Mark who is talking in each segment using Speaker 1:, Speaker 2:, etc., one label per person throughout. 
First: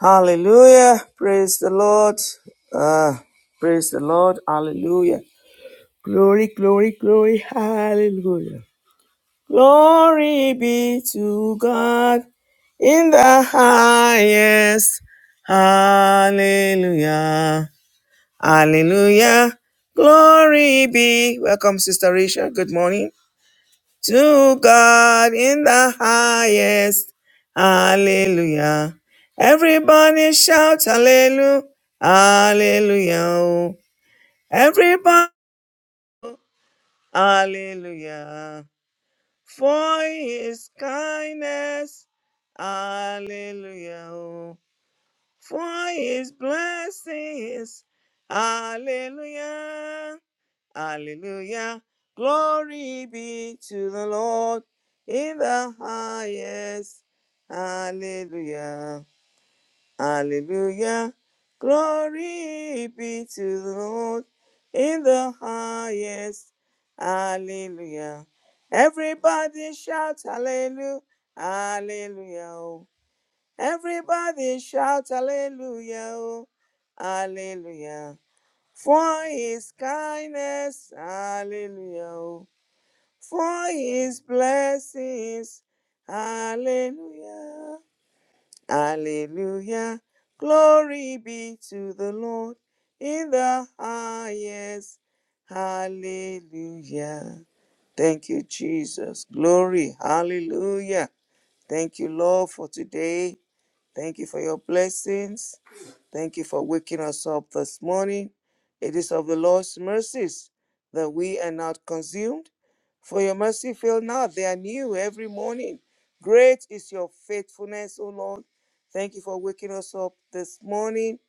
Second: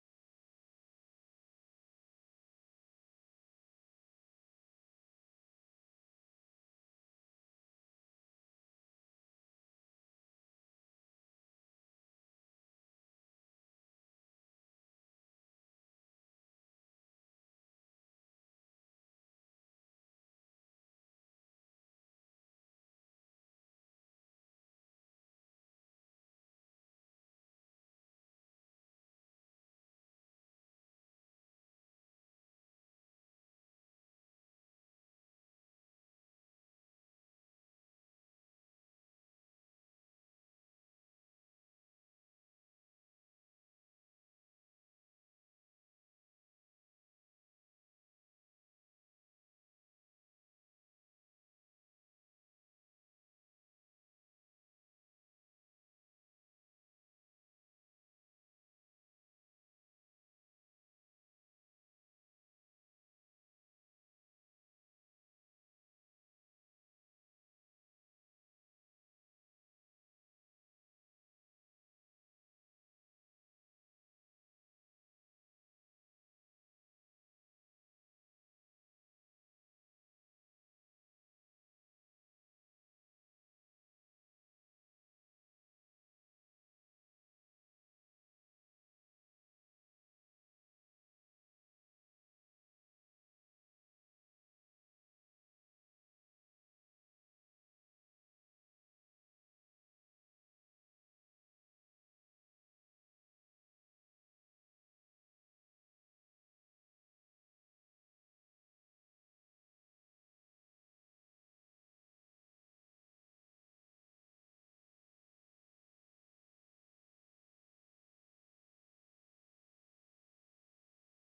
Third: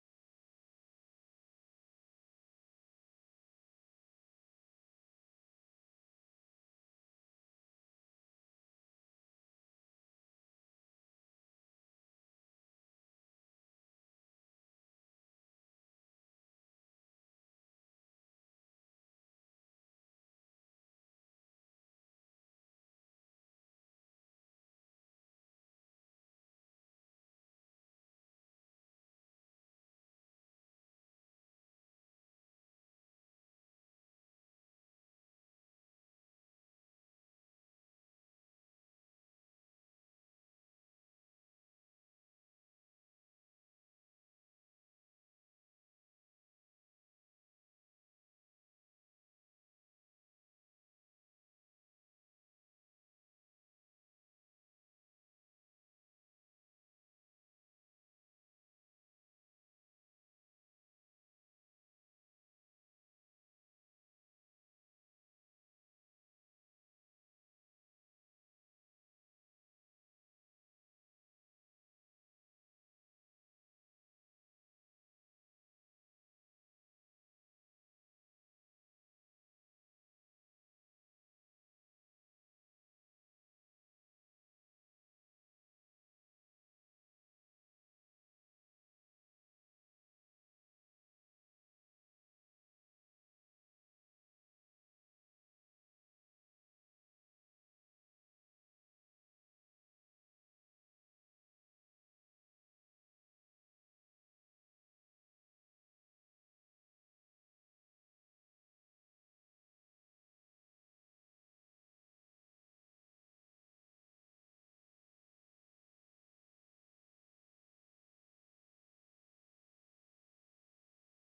Speaker 1: Hallelujah. Praise the Lord. Uh, praise the Lord. Hallelujah. Glory, glory, glory. Hallelujah. Glory be to God in the highest. Hallelujah. Hallelujah. Glory be. Welcome, Sister Risha. Good morning to God in the highest. Hallelujah. Everybody shout hallelujah. Hallelujah. oh. Everybody. Hallelujah. For his kindness. Hallelujah. oh. for his blessings. Hallelujah. Hallelujah. Glory be to the Lord in the highest. Hallelujah. Hallelujah. Glory be to the Lord in the highest. Hallelujah. Everybody shout hallelujah. Hallelujah. Everybody shout hallelujah, oh, hallelujah. For his kindness, hallelujah. oh, For his blessings, hallelujah. Hallelujah. Glory be to the Lord in the highest. Hallelujah. Thank you, Jesus. Glory. Hallelujah. Thank you, Lord, for today. Thank you for your blessings. Thank you for waking us up this morning. It is of the Lord's mercies that we are not consumed. For your mercy fail not, they are new every morning. Great is your faithfulness, O Lord. Thank you for waking us up this morning.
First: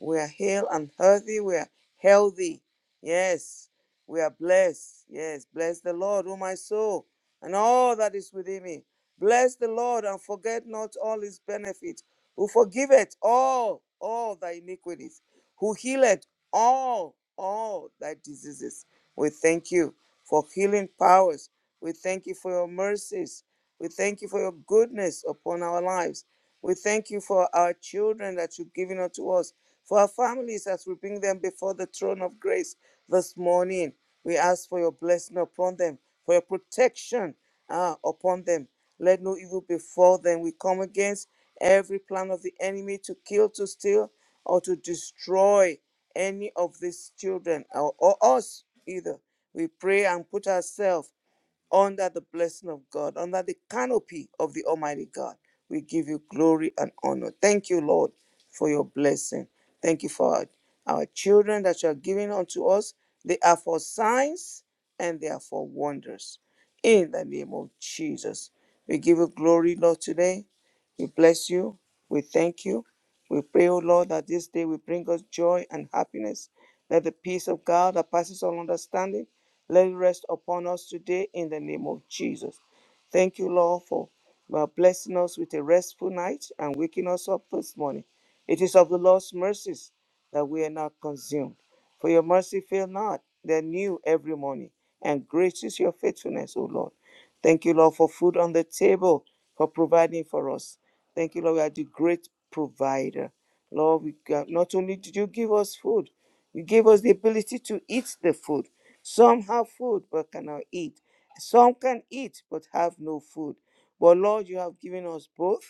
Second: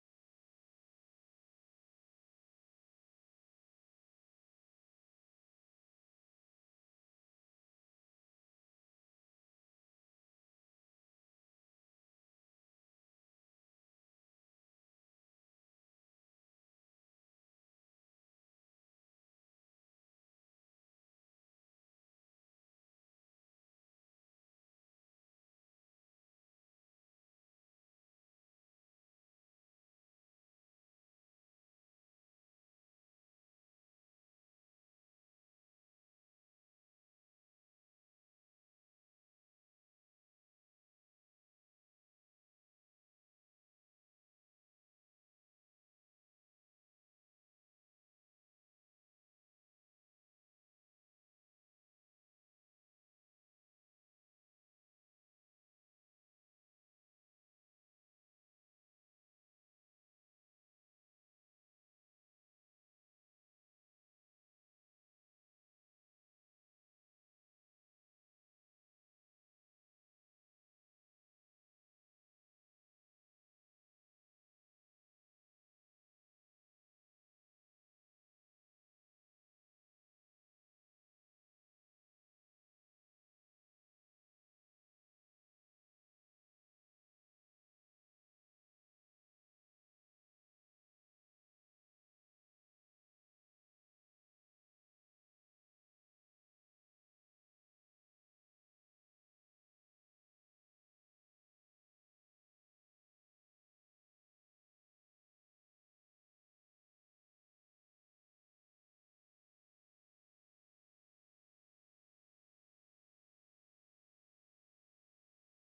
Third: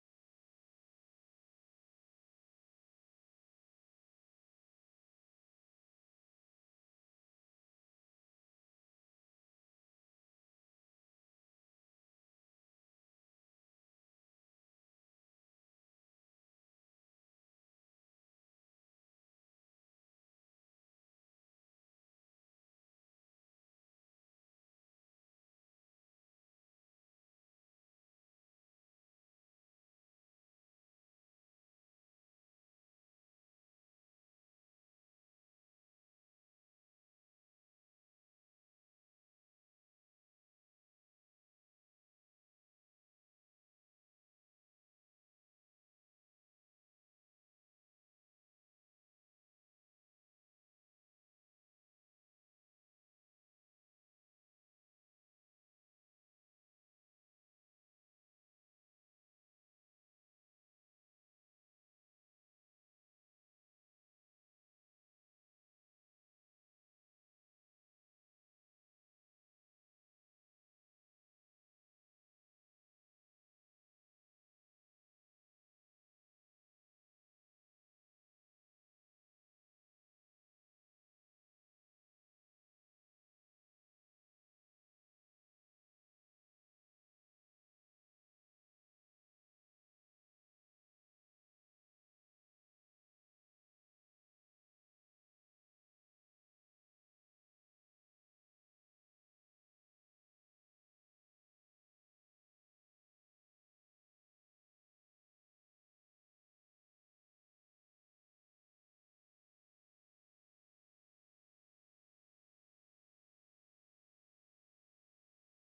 Speaker 1: We are hale and healthy. We are healthy. Yes, we are blessed. Yes, bless the Lord, O my soul, and all that is within me. Bless the Lord and forget not all his benefits, who forgiveth all, all thy iniquities who healeth all, all thy diseases. We thank you for healing powers. We thank you for your mercies. We thank you for your goodness upon our lives. We thank you for our children that you've given unto us, for our families as we bring them before the throne of grace this morning. We ask for your blessing upon them, for your protection uh, upon them. Let no evil befall them. We come against every plan of the enemy to kill, to steal, or to destroy any of these children or, or us either. We pray and put ourselves under the blessing of God, under the canopy of the Almighty God. We give you glory and honor. Thank you, Lord, for your blessing. Thank you for our, our children that you are giving unto us. They are for signs and they are for wonders. In the name of Jesus, we give you glory, Lord, today. We bless you. We thank you. We pray, O Lord, that this day will bring us joy and happiness. Let the peace of God that passes all understanding let it rest upon us today in the name of Jesus. Thank you, Lord, for uh, blessing us with a restful night and waking us up this morning. It is of the Lord's mercies that we are not consumed. For your mercy fail not, they're new every morning. And great is your faithfulness, O Lord. Thank you, Lord, for food on the table, for providing for us. Thank you, Lord, you are the great provider. Lord, we got, not only did you give us food, you gave us the ability to eat the food. Some have food but cannot eat. Some can eat but have no food. But Lord, you have given us both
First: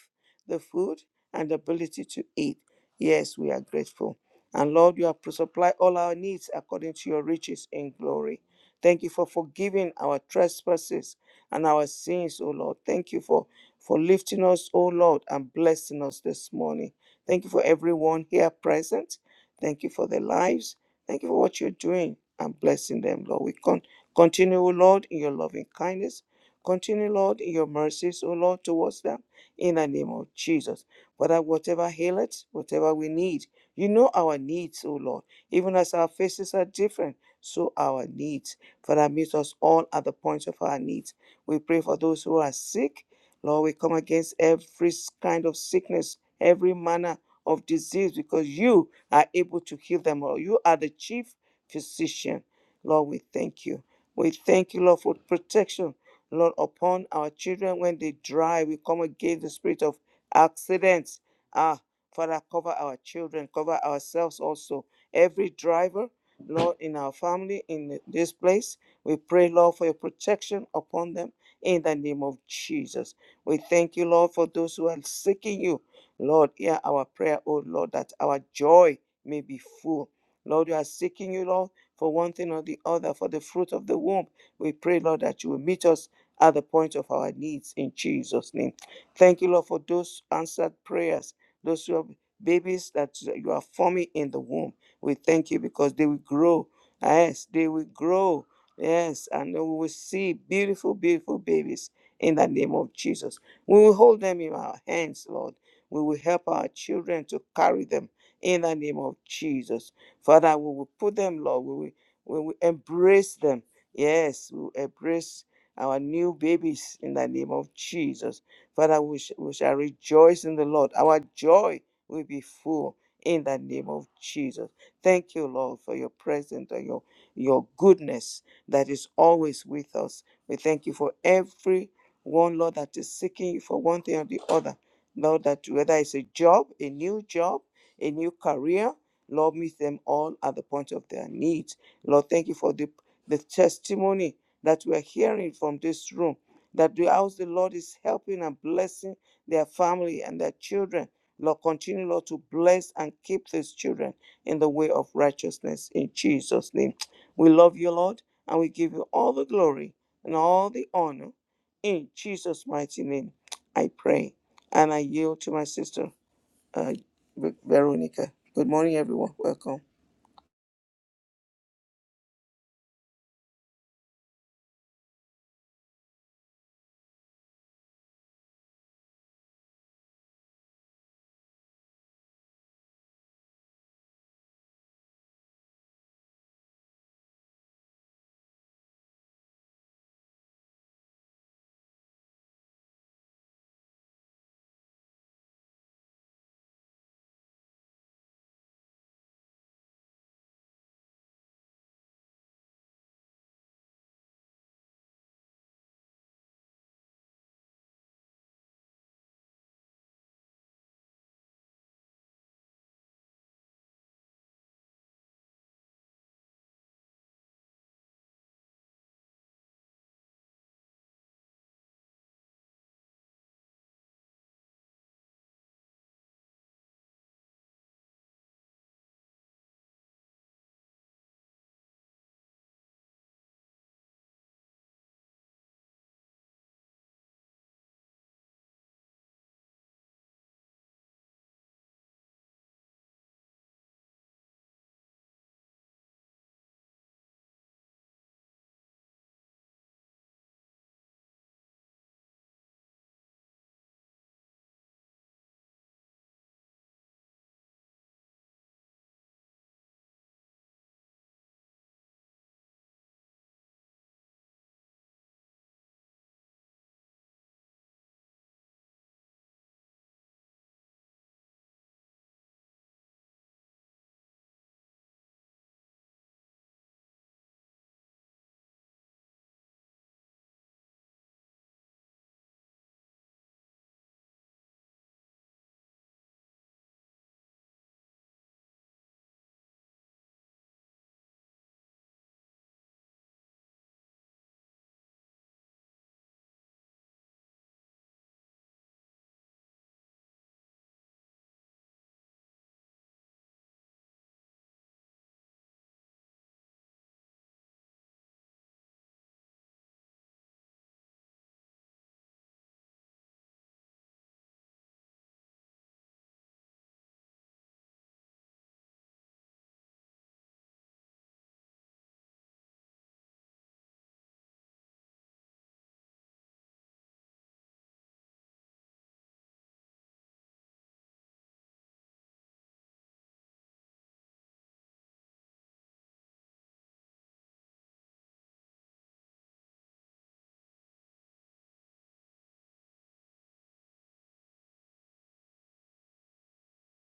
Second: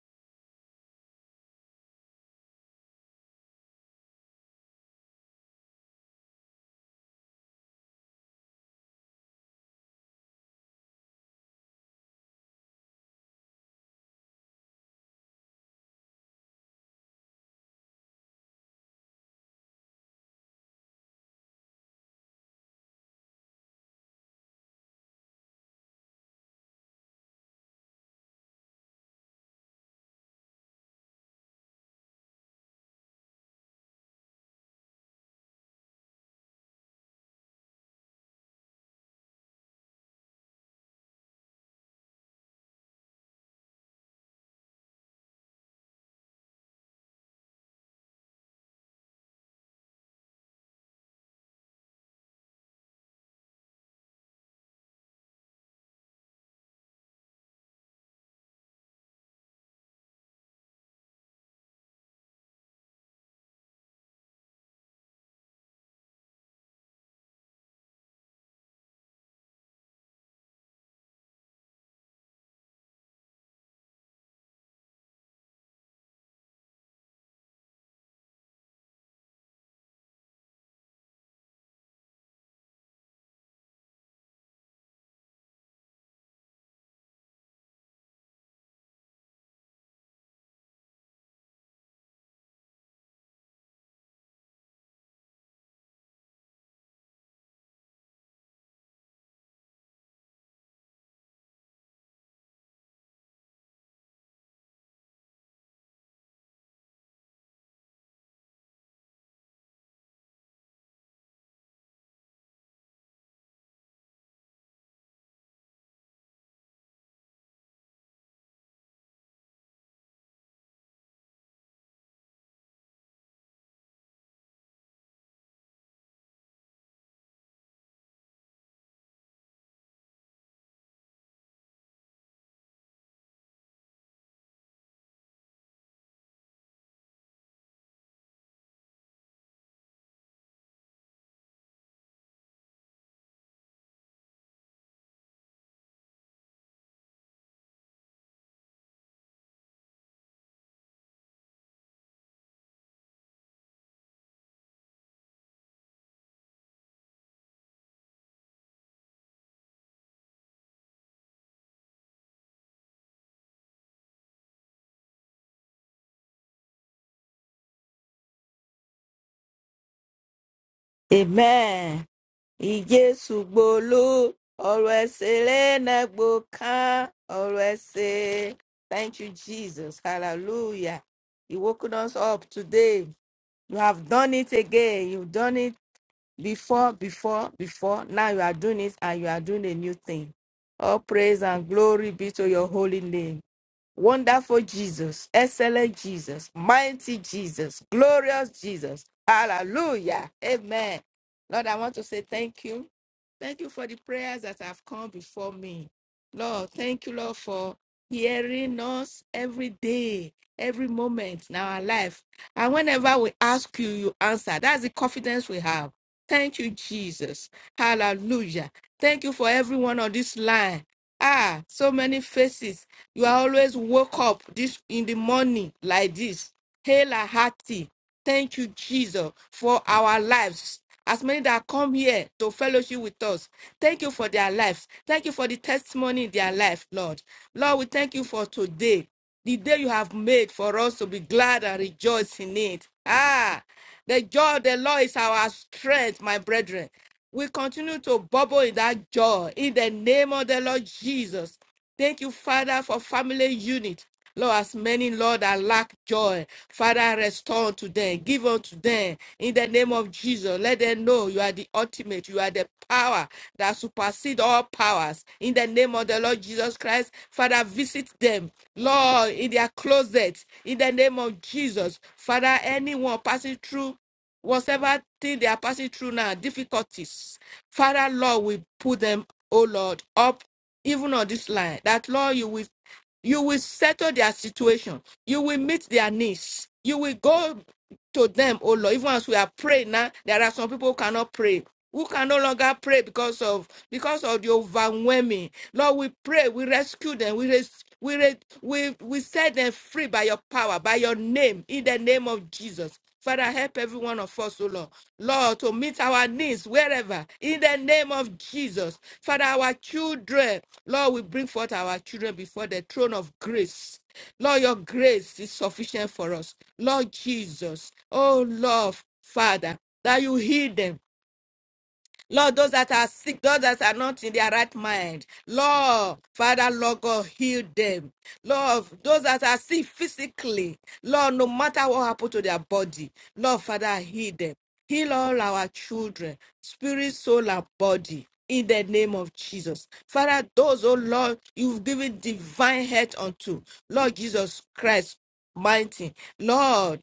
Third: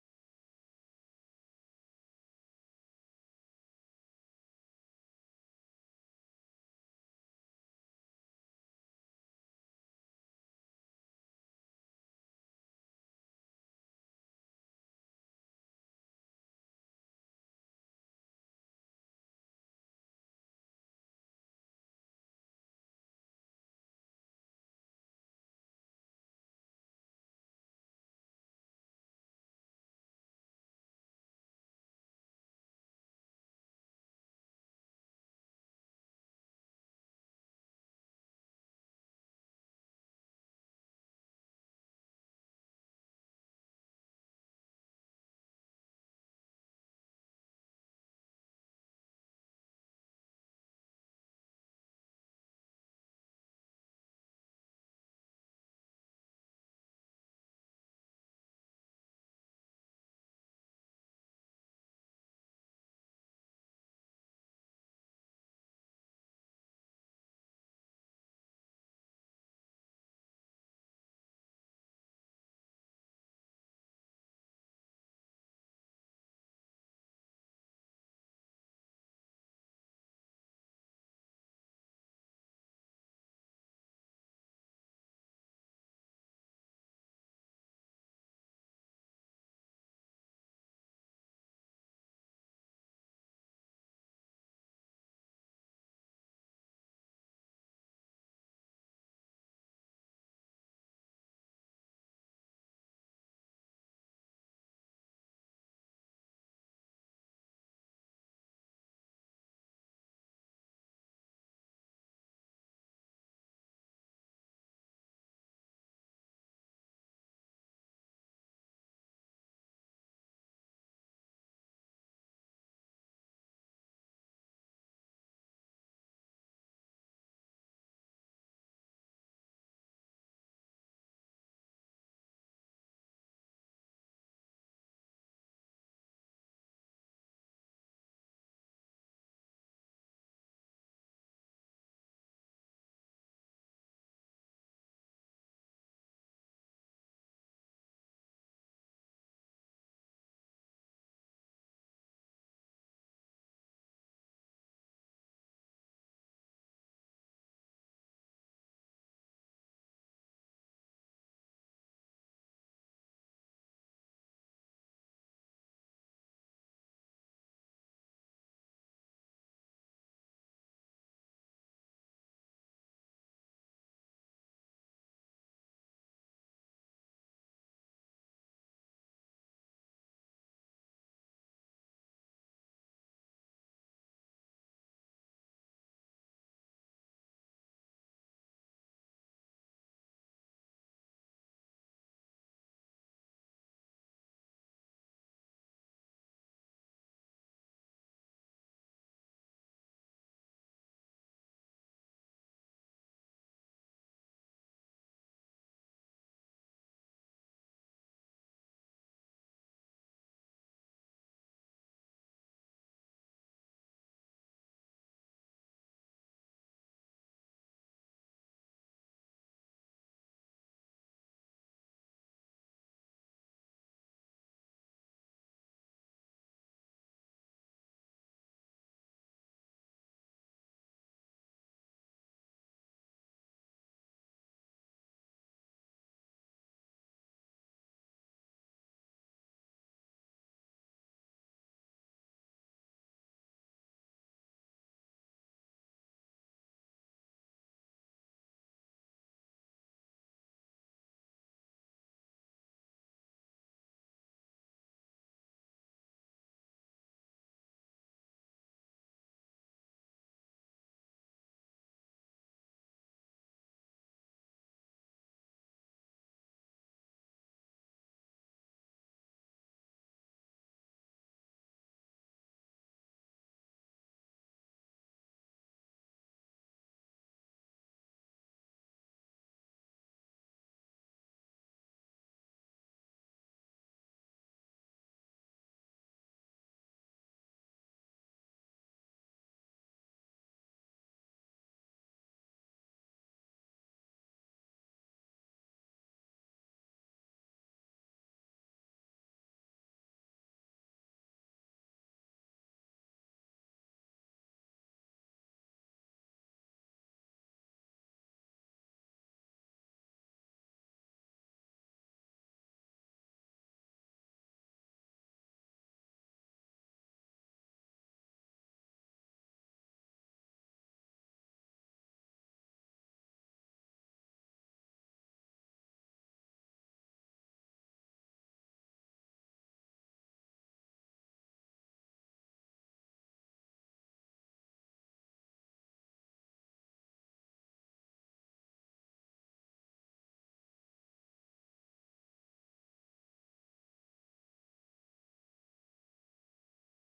Speaker 1: the food and the ability to eat. Yes, we are grateful. And Lord, you have supplied all our needs according to your riches in glory. Thank you for forgiving our trespasses and our sins, O Lord. Thank you for, for lifting us, O Lord, and blessing us this morning. Thank you for everyone here present. Thank you for their lives. Thank you for what you're doing and blessing them, Lord. We con- continue, O Lord, in your loving kindness. Continue, Lord, in your mercies, O Lord, towards them in the name of Jesus. Father, whatever aileth, whatever we need, you know our needs, O Lord. Even as our faces are different, so our needs. Father, meet us all at the point of our needs. We pray for those who are sick. Lord, we come against every kind of sickness, every manner of disease, because you are able to heal them Lord. You are the chief physician. Lord, we thank you. We thank you, Lord, for protection, Lord, upon our children when they drive. We come against the spirit of accidents. Ah, Father, cover our children, cover ourselves also. Every driver, Lord, in our family, in this place, we pray, Lord, for your protection upon them in the name of Jesus. We thank you, Lord, for those who are seeking you. Lord, hear our prayer, O Lord, that our joy may be full. Lord, we are seeking you, Lord, for one thing or the other, for the fruit of the womb. We pray, Lord, that you will meet us at the point of our needs in Jesus' name. Thank you, Lord, for those answered prayers, those who have babies that you are forming in the womb. We thank you because they will grow. Yes, they will grow. Yes, and we will see beautiful, beautiful babies in the name of Jesus. We will hold them in our hands, Lord. We will help our children to carry them in the name of Jesus. Father, we will put them, Lord, we will, we will embrace them. Yes, we will embrace our new babies in the name of Jesus. Father, we, sh- we shall rejoice in the Lord. Our joy will be full in the name of Jesus. Thank you, Lord, for your presence and your, your goodness that is always with us. We thank you for every one, Lord, that is seeking you for one thing or the other. Lord, that whether it's a job, a new job, a new career. Lord, meet them all at the point of their needs. Lord, thank you for the, the testimony that we're hearing from this room, that the house the Lord is helping and blessing their family and their children. Lord, continue, Lord, to bless and keep these children in the way of righteousness in Jesus' name. We love you, Lord, and we give you all the glory and all the honor. In Jesus' mighty name, I pray. And I yield to my sister uh, Veronica. Good morning, everyone. Welcome.
Speaker 2: Amen. Ìjésù gbolú, ọ̀rọ̀ ẹ̀sìn lẹ́nà gbòókán, ọ̀rọ̀ ẹ̀sìn. Thank you, Jesus. Hallelujah. You woken us up today. You have done it again. You've done it before, before, before. Now you are doing it and you are doing a new thing. All praise and glory be to your holy name. Wonderful Jesus, excellent Jesus, mighty Jesus, glorious Jesus. Hallelujah. Amen. Lord, I want to say thank you. Thank you for the prayers that have come before me. Lord, thank you, Lord, for hearing us every day, every moment in our life. And whenever we ask you, you answer. That's the confidence we have. Thank you, Jesus. Hallelujah. Thank you for everyone on this line. Ah, so many faces you always woke up this in the morning like this. Hail and hearty. Thank you, Jesus, for our lives. As many that come here to fellowship with us, thank you for their lives. Thank you for the testimony in their life, Lord. Lord, we thank you for today, the day you have made for us to be glad and rejoice in it. Ah, the joy of the Lord is our strength, my brethren. We continue to bubble in that joy in the name of the Lord Jesus. Thank you, Father, for family unit. Lord, as many, Lord, that lack joy, Father, restore to them, give unto them in the name of Jesus. Let them know you are the ultimate, you are the power that supersedes all powers. In the name of the Lord Jesus Christ, Father, visit them, Lord, in their closet, in the name of Jesus. Father, anyone passing through whatever thing they are passing through now, difficulties, Father, Lord, we put them, oh Lord, up even on this line that Lord, you will you will settle their situation, you will meet their needs, you will go to them, oh Lord. Even as we are praying now, there are some people who cannot pray. Who can no longer pray because of because of the overwhelming? Lord, we pray, we rescue them, we res- we, re- we we set them free by your power, by your name, in the name of Jesus. Father, help every one of us, O Lord. Lord, to meet our needs wherever, in the name of Jesus. Father, our children, Lord, we bring forth our children before the throne of grace. Lord, your grace is sufficient for us. Lord Jesus, oh Lord, Father, that you heal them Lord, those that are sick, those that are not in their right mind, Lord, Father, Lord God, heal them. Lord, those that are sick physically, Lord, no matter what happened to their body, Lord, Father, heal them. Heal all our children, spirit, soul, and body. In the name of Jesus. Father, those, oh Lord, you've given divine health unto. Lord Jesus Christ, mighty. Lord,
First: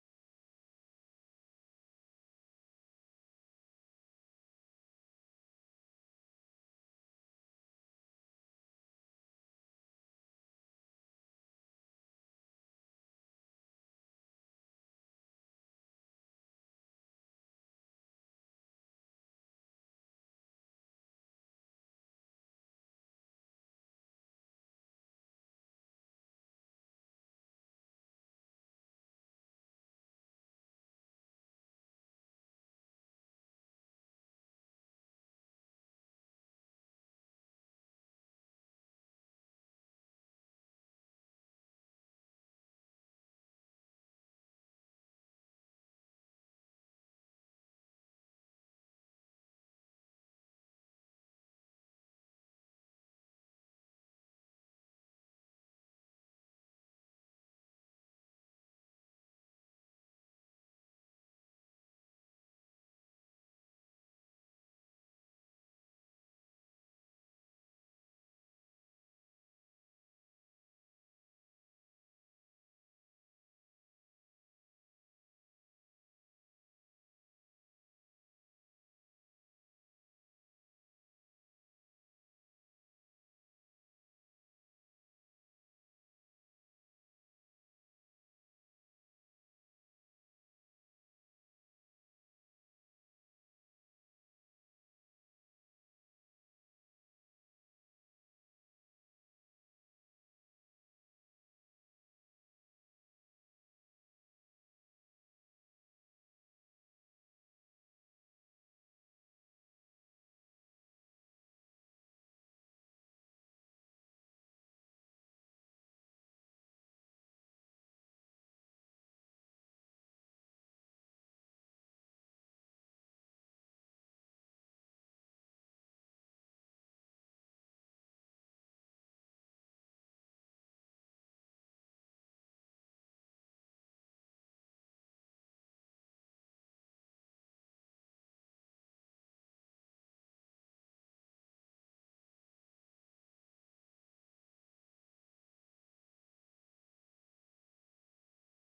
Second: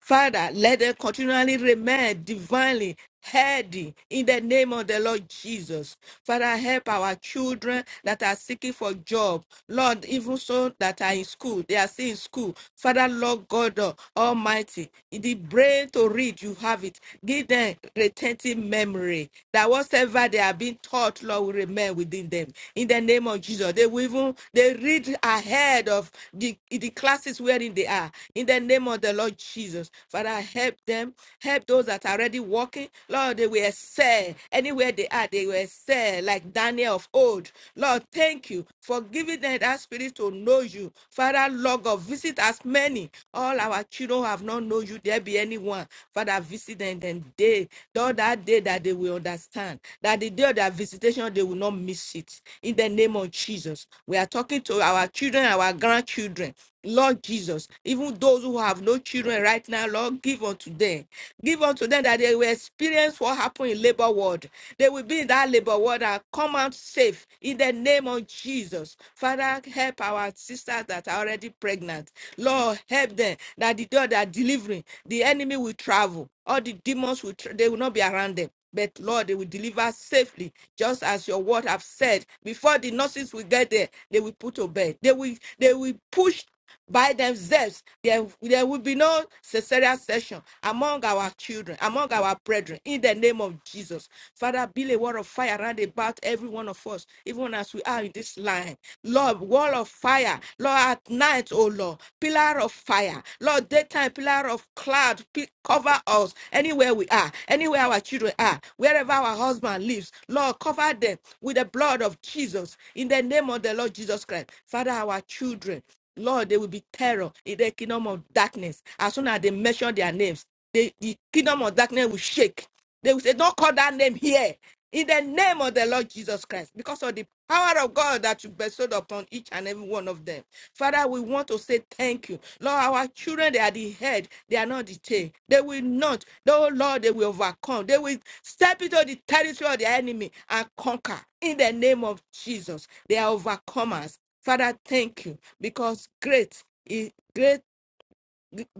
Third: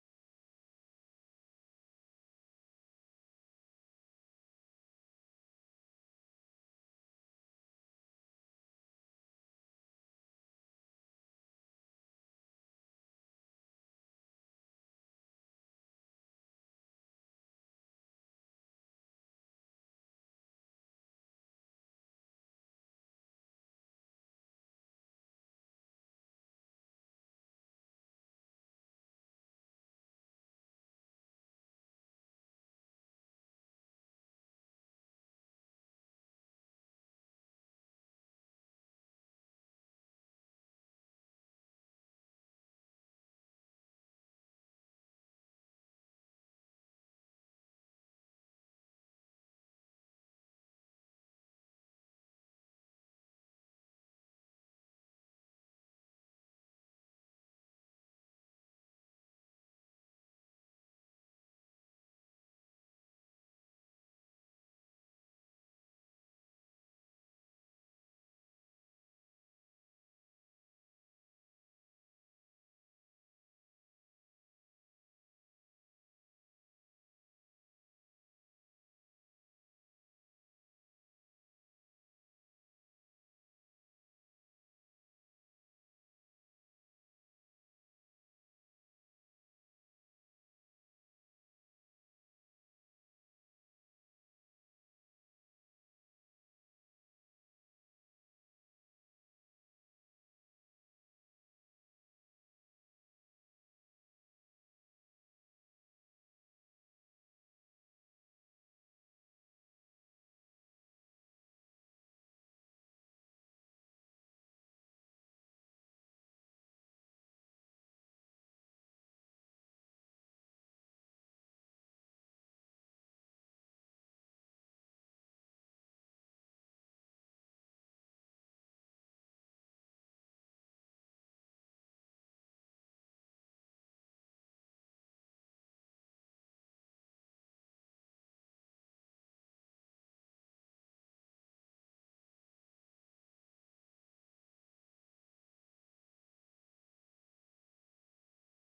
Speaker 2: Father, let them continually remain divinely healthy in the name of the Lord Jesus. Father, help our children that are seeking for job. Lord, even so that are in school, they are still in school. Father, Lord God Almighty, in the brain to read, you have it. Give them retentive memory that whatever they are being taught, Lord, will remain within them. In the name of Jesus, they will even they read ahead of the, the classes wherein they are. In the name of the Lord Jesus. Father, help them. Help those that are already walking. Lord, they will excel. Anywhere they are, they will excel, like Daniel of old. Lord, thank you for giving them that spirit to know you. Father, Lord God, visit as many. All our children who have not known you, there be anyone. Father, visit them then day, Lord, that day that they will understand. That the day of their visitation, they will not miss it. In the name of Jesus. We are talking to our children, our grandchildren. Lord Jesus, even those who have no children right now, Lord, give unto them. Give unto them that they will experience what happened in labor ward. They will be in that labor ward. and come out safe in the name of Jesus. Father, help our sisters that are already pregnant. Lord, help them that the door they are delivering, the enemy will travel. All the demons will tra- they will not be around them. But Lord, they will deliver safely, just as your word have said. Before the nurses will get there, they will put to bed. They will they will push by themselves, there, there will be no cesarean section among our children, among our brethren, in the name of Jesus. Father, build a wall of fire around about every one of us, even as we are in this line. Lord, wall of fire, Lord, at night, oh Lord, pillar of fire, Lord, daytime, pillar of cloud, pi- cover us anywhere we are, anywhere our children are, wherever our husband lives. Lord, cover them with the blood of Jesus, in the name of the Lord Jesus Christ. Father, our children. Lord, there will be terror in the kingdom of darkness. As soon as they mention their names, they, the kingdom of darkness will shake. They will say, Don't call that name here. In the name of the Lord Jesus Christ, because of the power of God that you bestowed upon each and every one of them. Father, we want to say thank you. Lord, our children, they are the head, they are not the tail. They will not, oh Lord, they will overcome. They will step into the territory of the enemy and conquer. In the name of Jesus, they are overcomers. Father, thank you because great is great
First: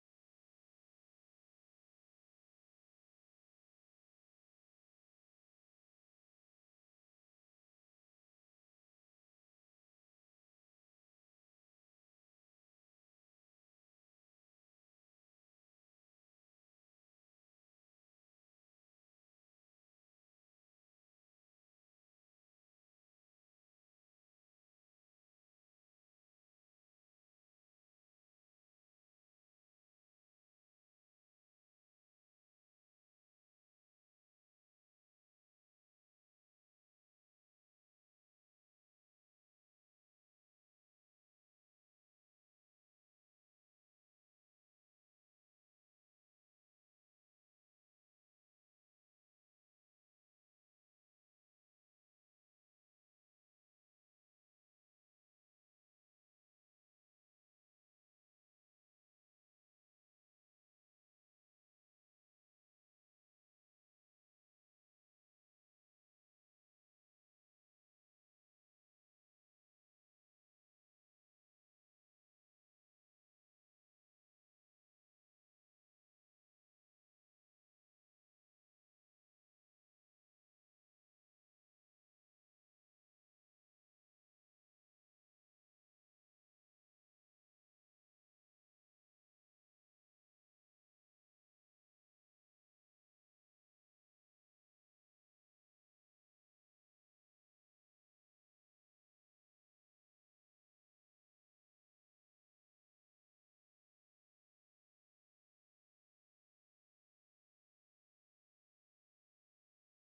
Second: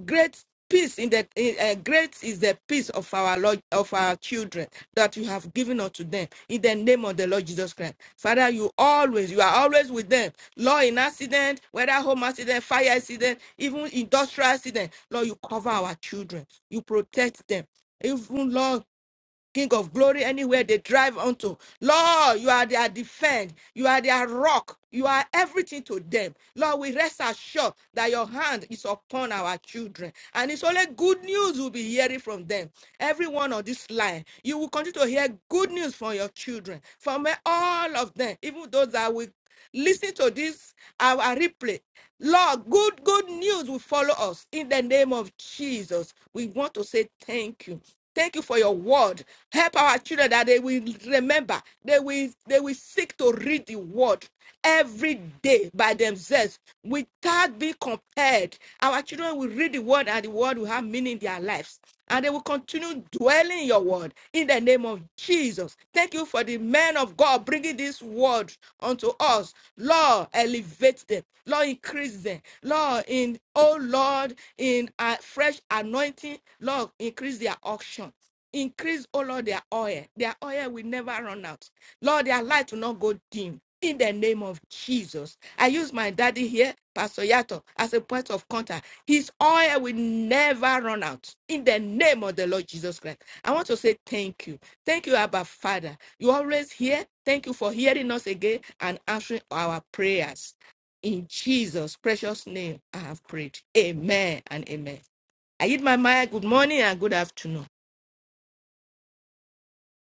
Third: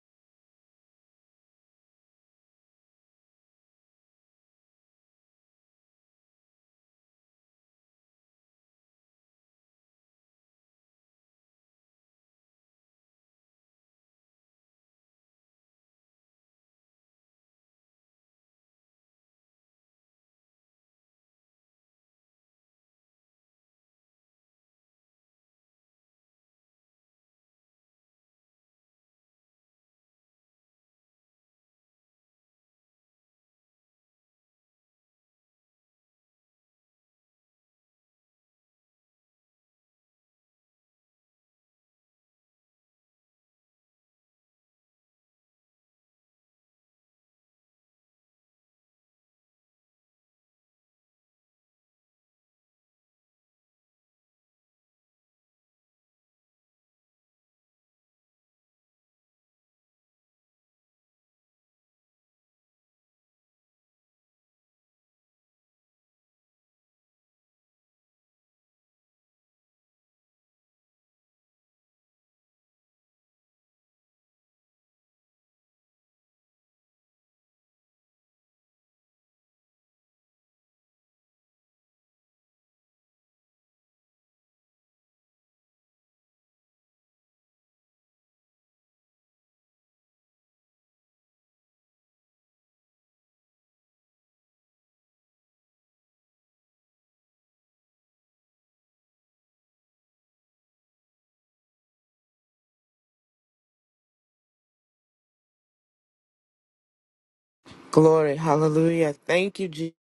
Speaker 2: great peace in the in, uh, great is the peace of our Lord of our children that you have given unto them in the name of the Lord Jesus Christ. Father, you always you are always with them. Lord, in accident, whether home accident, fire accident, even industrial accident, Lord, you cover our children, you protect them. Even Lord. King of glory, anywhere they drive unto. Lord, you are their defense. You are their rock. You are everything to them. Lord, we rest assured that your hand is upon our children. And it's only good news we'll be hearing from them. Everyone on this line, you will continue to hear good news from your children, from all of them, even those that will Listen to this our replay. Lord, good good news will follow us in the name of Jesus. We want to say thank you. Thank you for your word. Help our children that they will remember. They will they will seek to read the word every day by themselves without being compared. Our children will read the word and the word will have meaning in their lives and they will continue dwelling in your word in the name of Jesus. Thank you for the men of God bringing this word unto us. Lord, elevate them. Lord, increase them. Lord, in oh Lord, in a fresh anointing, Lord, increase their auction. Increase, oh Lord, their oil. Their oil will never run out. Lord, their light will not go dim. In the name of Jesus. I use my daddy here, Pastor Yato, as a point of contact. His oil will never run out. In the name of the Lord Jesus Christ. I want to say thank you. Thank you, Abba Father. You always here. Thank you for hearing us again and answering our prayers. In Jesus' precious name, I have prayed. Amen and amen. I give my Maya good morning and good afternoon.
Speaker 3: Glory, hallelujah. Thank you, Jesus,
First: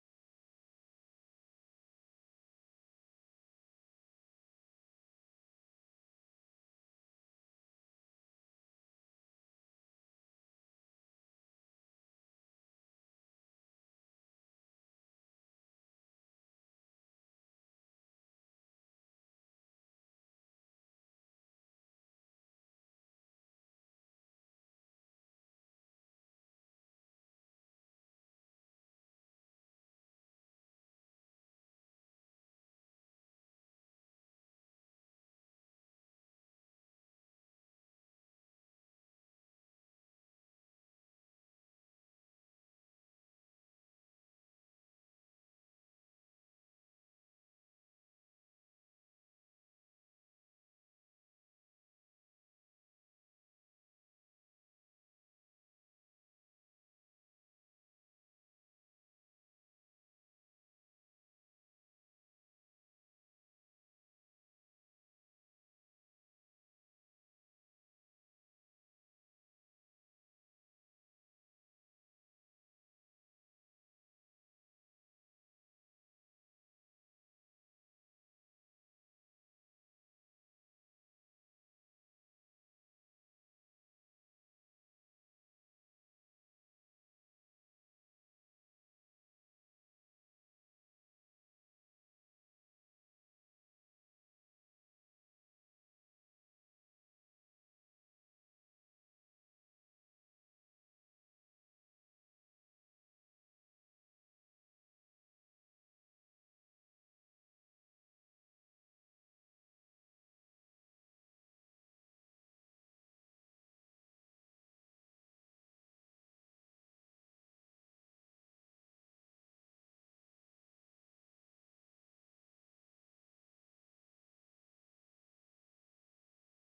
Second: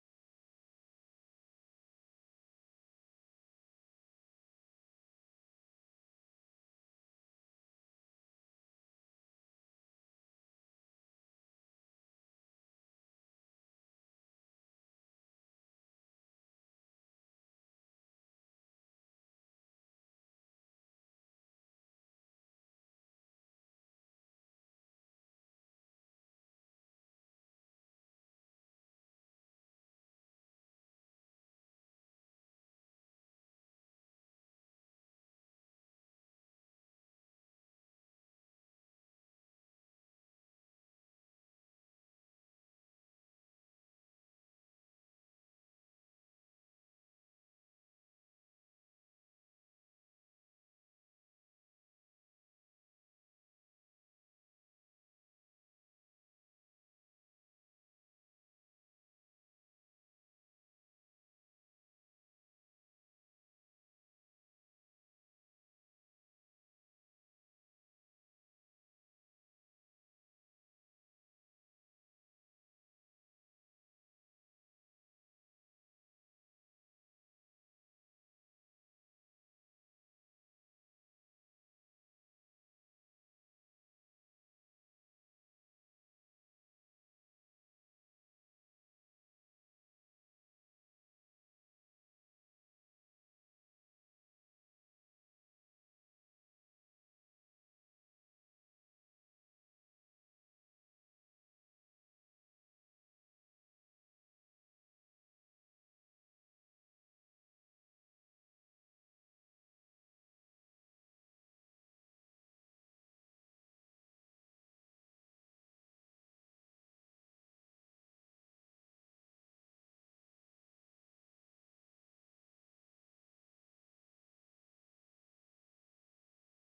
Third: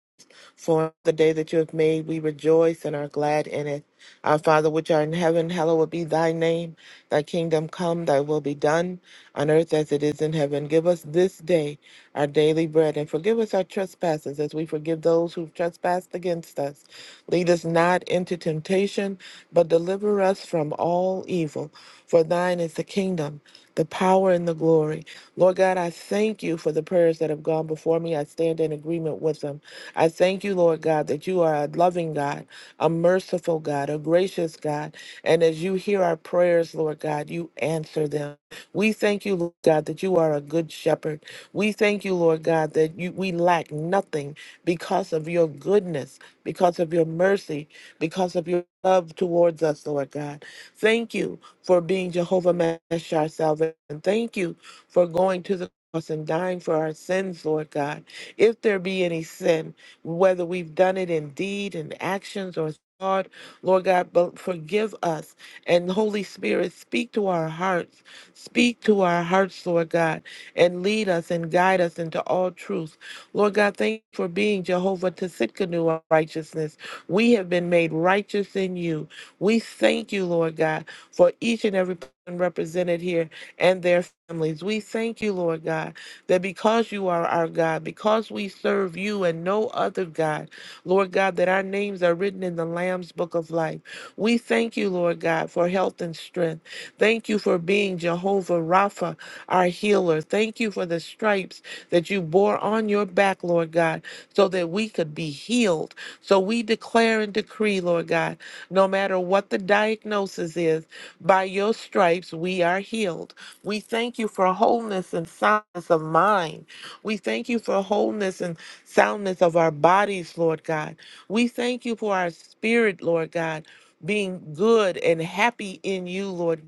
Speaker 3: for the day that you have made. We rejoice and are glad in it. Our Father, which art in heaven, hallowed be thy name. Thy kingdom come, thy will be done on earth as it is in heaven. Give us this day our daily bread and forgive us our trespasses as we forgive those who've trespassed against us. Lead us not into temptation, but deliver us from all evil. For thine is the kingdom, the power, and the glory. Lord God, I thank you for the prayers that have gone before me. I stand in agreement with them. I thank you, Lord God, that you are a loving God, a merciful God, a gracious God. And as you hear our prayers, Lord God, you answer them. We thank you, Lord God, that you are a good shepherd. We thank you, Lord God, that you, we lack nothing because of your goodness, because of your mercy, because of your love towards us, Lord God. Thank you for being Jehovah Mash, our salvation. Thank you for going to the cross and dying for our sins, Lord God. If there be any sin, whether we've done it in deed and actions or thought, Lord God, but forgive us. And Holy Spirit, speak to our hearts. Speak to our hearts, Lord God, and lead us and guide us into all truth. Lord God, thank you for being Jehovah Tisitkanu of righteousness. We have been made righteous in you. We thank you, Lord God, for each and every person represented here and their families. We thank you, Lord God, that because you are our God, because we serve you and no other God, Lord God, that our names are written in the Lamb's book of life. We thank you, Lord God, for health and strength. Thank you for being Jehovah Rapha, our healer. Thank you for the stripes that you bore on your back, Lord God, so that we could be healed. So we declare and decree, Lord God, no matter what the diagnosis is, by your stripes we are healed. We thank you for wholeness and soundness of mind. We thank you for wholeness and soundness of our bodies, Lord God. We thank you for our spirit, Lord God, being good and happy in you, Lord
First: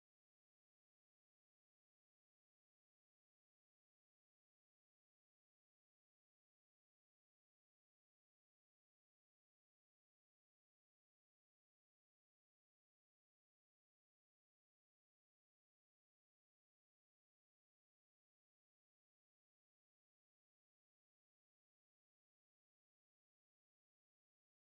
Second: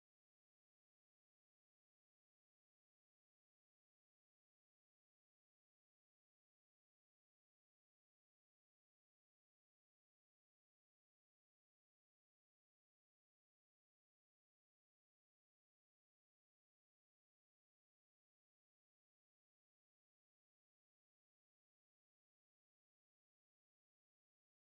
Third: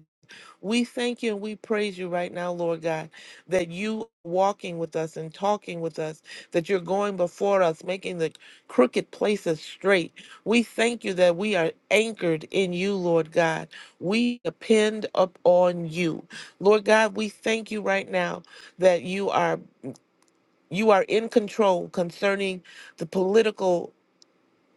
Speaker 3: we thank you and we praise you right now, Lord God, that you are walking with us and talking with us, that you're going before us, making the crooked places straight. We thank you that we are anchored in you, Lord God. We depend upon you. Lord God, we thank you right now that you are you are in control concerning the political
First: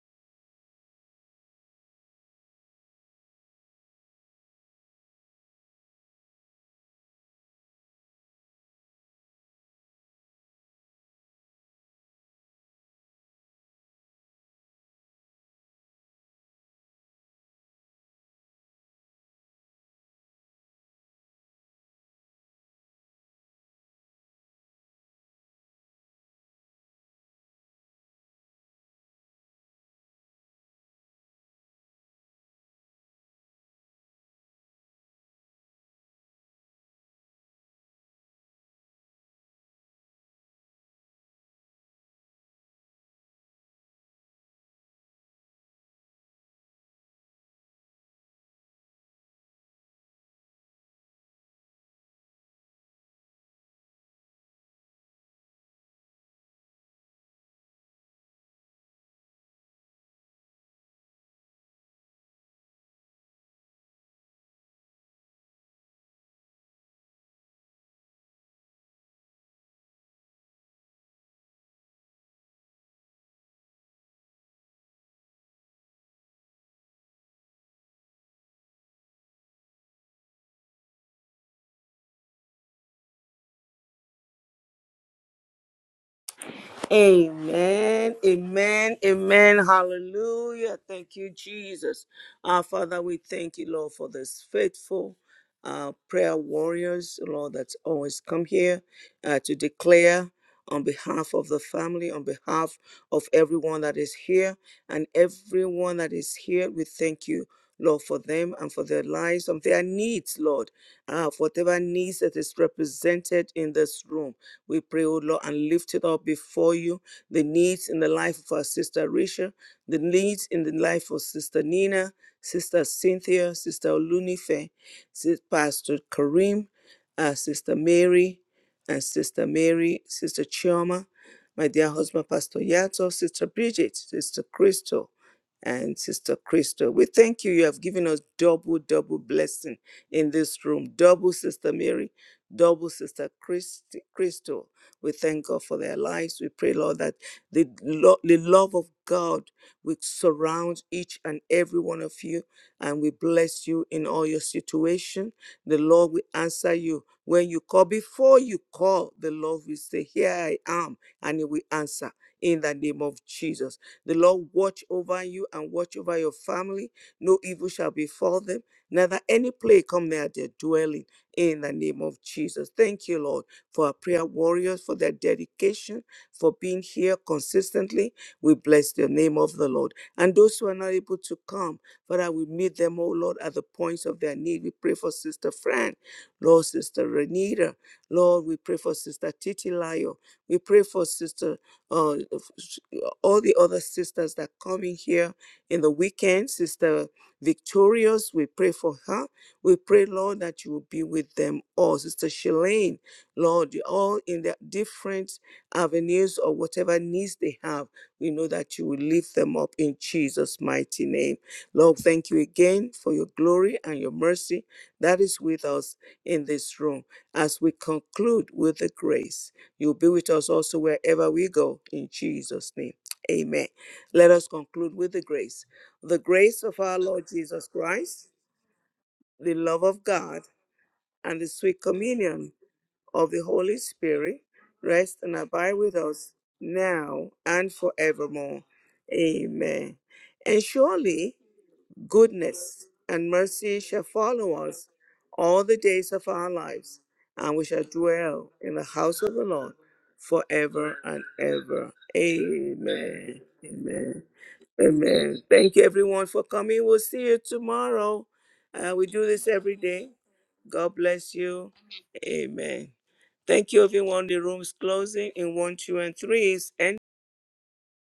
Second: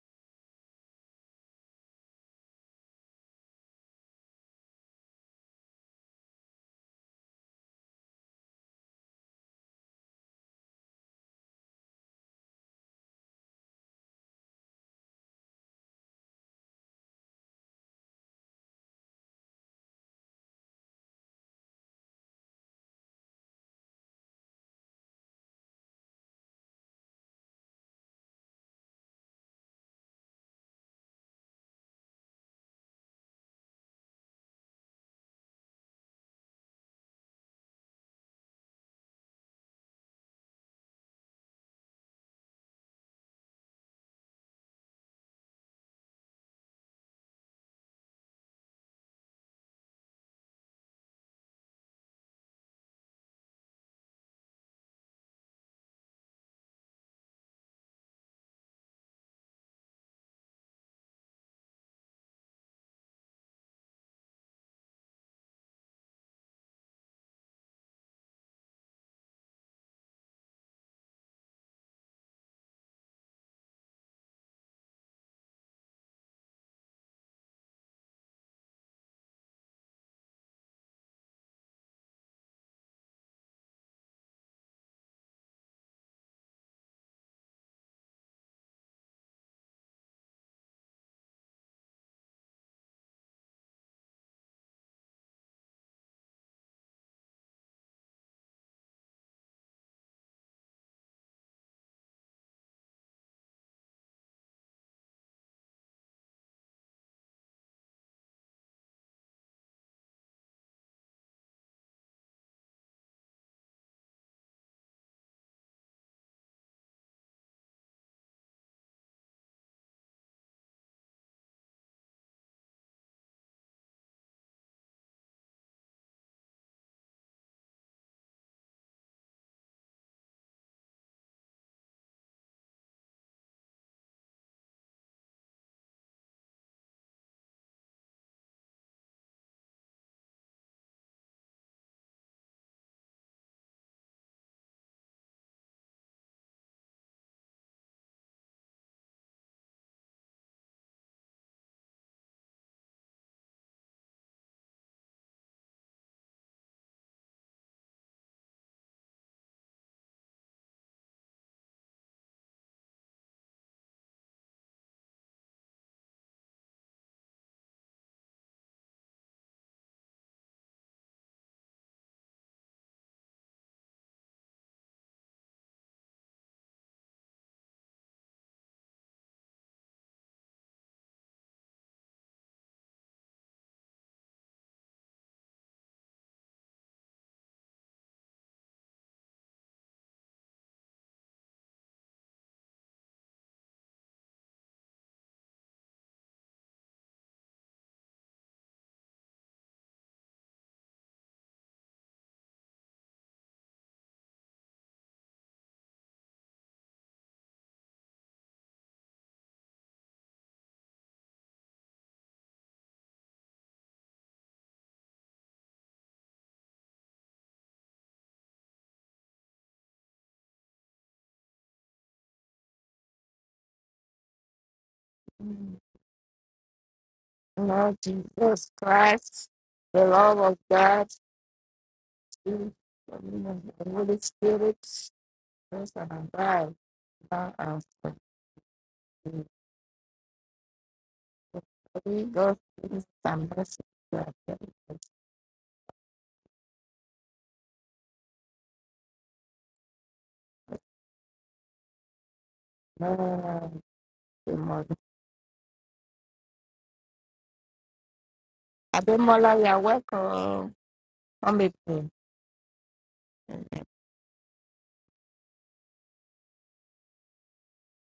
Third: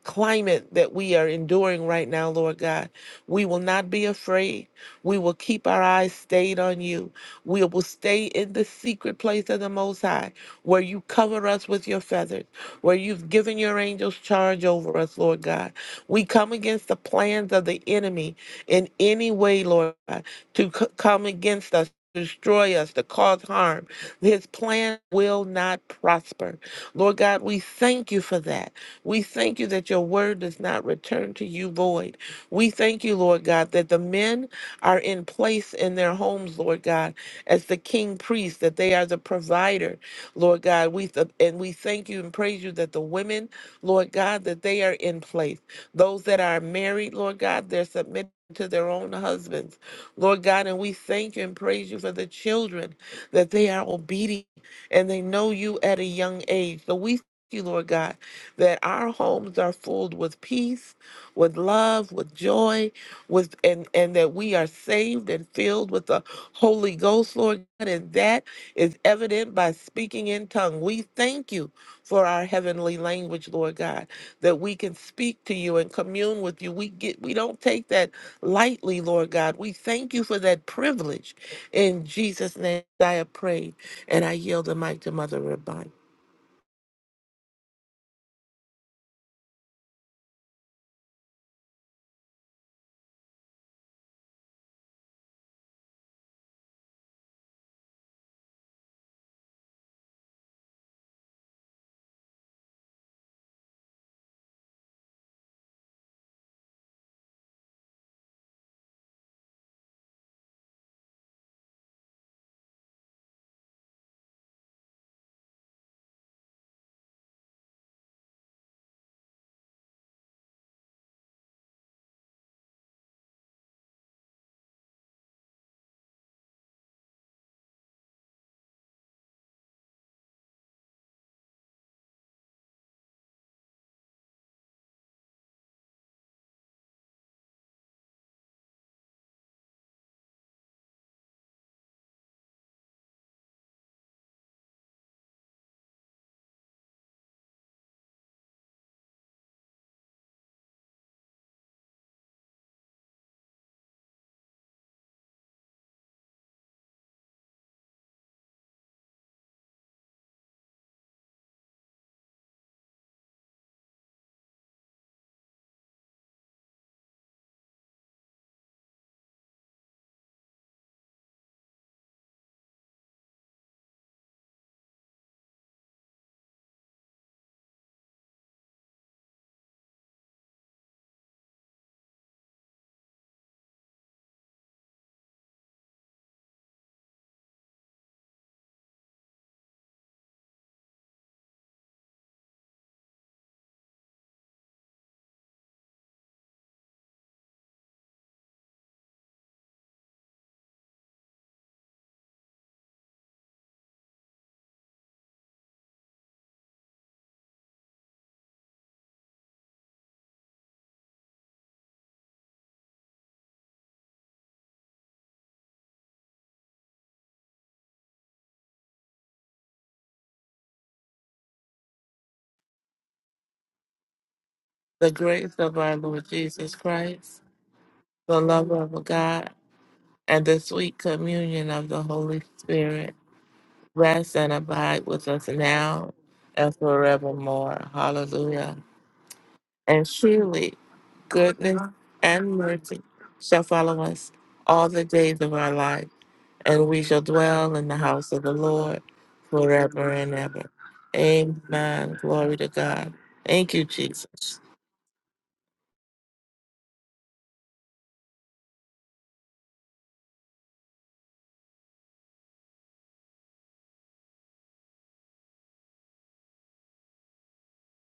Speaker 3: climate that we are enduring right now, Lord God. We will not be afraid. We will keep our eyes stayed on you. We will stay in the secret place of the Most High, where you cover us with your feathers, where you've given your angels charge over us, Lord God. We come against the plans of the enemy in any way, Lord God, to c- come against us. to Destroy us to cause harm. His plan will not prosper. Lord God, we thank you for that. We thank you that your word does not return to you void. We thank you, Lord God, that the men are in place in their homes, Lord God, as the king priest, that they are the provider, Lord God. We th- and we thank you and praise you that the women, Lord God, that they are in place. Those that are married, Lord God, they're submitted to their own husbands, Lord God, and we thank you and praise you for the children that they are obedient and they know you at a young age. So we thank you, Lord God that our homes are filled with peace, with love, with joy, with and and that we are saved and filled with the Holy Ghost, Lord God, and that is evident by speaking in tongue. We thank you for our heavenly language, Lord God, that we can speak to you and commune with you. We get we don't take that lightly, Lord God. We thank you for that privilege. In Jesus' name I have prayed and I yield the mic to Mother Rabban.
Speaker 1: Amen, amen, amen. Hallelujah. Thank you, Jesus. Our Father, we thank you, Lord, for this faithful uh, prayer warriors, Lord, that always come here uh, to declare on behalf of the family, on behalf of everyone that is here, and everyone that is here, we thank you. Lord, for them and for their lives and their needs, Lord, uh, for whatever needs that is represented in this room. We pray, O Lord, and lift it up before you the needs in the life of our sister Risha, the needs in the life of sister Nina, sister Cynthia, sister Olunife, Sis- Pastor Kareem, uh, sister Mary, and sister Mary, sister Chioma, my dear husband, Pastor Yato, sister Bridget, sister Crystal, and Sister Crystal. We thank you. You have given us double, double blessing in this room. Double, Sister Mary double sister Christ, Crystal. We thank God for their lives. We pray, Lord, that the, lo- the love of God will surround each and every one of you, and we bless you in all your situation. The Lord will answer you. When you call, before you call, the Lord will say, Here I am, and He will answer in the name of Jesus. The Lord watch over you and watch over your family. No evil shall befall them, neither any plague come near their dwelling in the name of Jesus. Thank you, Lord, for our prayer warriors, for their dedication, for being here consistently. We bless the name of the Lord. And those who are not able to come, Father, we meet them, oh Lord, at the points of their need. We pray for Sister Fran, Lord, Sister Renita. Lord, we pray for Sister Titilayo. We pray for Sister, uh, all the other sisters that come in here in the weekend. Sister Victorious, we pray for her. We pray, Lord, that you will be with them all. Sister Shalane, Lord, all in their different avenues or whatever needs they have, we know that you will lift them up in Jesus' mighty name. Lord, thank you again for your glory and your mercy that is with us in this room. As we conclude with the grace, you'll be with us also wherever we go in Jesus' name. Amen. Let us conclude
Speaker 3: the
Speaker 1: with the
Speaker 3: grace
Speaker 1: grace.
Speaker 3: of our
Speaker 1: The
Speaker 3: Lord
Speaker 1: grace
Speaker 3: Jesus
Speaker 1: of our Lord
Speaker 3: Christ,
Speaker 1: Jesus
Speaker 2: Lord
Speaker 1: Christ
Speaker 3: the
Speaker 2: Jesus
Speaker 3: love of
Speaker 2: Christ,
Speaker 3: God,
Speaker 1: the love of
Speaker 2: the love
Speaker 1: God,
Speaker 3: and the
Speaker 2: of
Speaker 3: sweet
Speaker 2: God.
Speaker 1: and the
Speaker 3: communion
Speaker 1: sweet
Speaker 3: of the Holy
Speaker 1: communion
Speaker 2: you,
Speaker 3: Spirit
Speaker 1: of the
Speaker 2: and
Speaker 1: Holy
Speaker 2: the Holy
Speaker 3: rest
Speaker 1: Spirit
Speaker 3: and
Speaker 2: Spirit,
Speaker 3: abide
Speaker 1: rest
Speaker 3: with
Speaker 1: and
Speaker 3: us
Speaker 1: abide
Speaker 2: those
Speaker 1: with
Speaker 2: that
Speaker 3: now
Speaker 2: are
Speaker 1: us
Speaker 2: alive,
Speaker 3: and
Speaker 1: now
Speaker 2: now
Speaker 1: and
Speaker 3: forevermore.
Speaker 2: and
Speaker 1: forevermore.
Speaker 3: Hallelujah.
Speaker 2: forever.
Speaker 1: Amen.
Speaker 3: And
Speaker 1: And
Speaker 3: surely
Speaker 1: surely
Speaker 3: goodness and
Speaker 2: God,
Speaker 1: goodness
Speaker 3: mercy
Speaker 2: please,
Speaker 1: and
Speaker 2: and
Speaker 3: shall
Speaker 1: mercy
Speaker 2: mercy.
Speaker 3: follow
Speaker 1: shall
Speaker 3: us
Speaker 1: follow us
Speaker 3: all the days of
Speaker 1: all
Speaker 3: our
Speaker 1: the
Speaker 3: life,
Speaker 1: days of our
Speaker 3: and
Speaker 1: lives,
Speaker 3: we shall
Speaker 1: and we
Speaker 3: dwell
Speaker 1: shall
Speaker 3: in the house of
Speaker 1: dwell
Speaker 3: the
Speaker 1: in the
Speaker 3: Lord
Speaker 1: house of the Lord
Speaker 3: forever and ever.
Speaker 1: forever and ever.
Speaker 3: Amen. Glory to God.
Speaker 1: Amen.
Speaker 2: Amen.
Speaker 3: Thank you,
Speaker 1: Amen.
Speaker 3: Jesus.
Speaker 2: Amen.
Speaker 1: Amen. Thank you, everyone, for coming. We'll see you tomorrow. Uh, we do this
Speaker 2: Ademola, you
Speaker 1: every
Speaker 2: are
Speaker 1: day.
Speaker 2: welcome.
Speaker 1: God bless
Speaker 2: Come
Speaker 1: you.
Speaker 2: with me.
Speaker 1: Amen. Thank you, everyone. The room's closing in one, two, and three. It's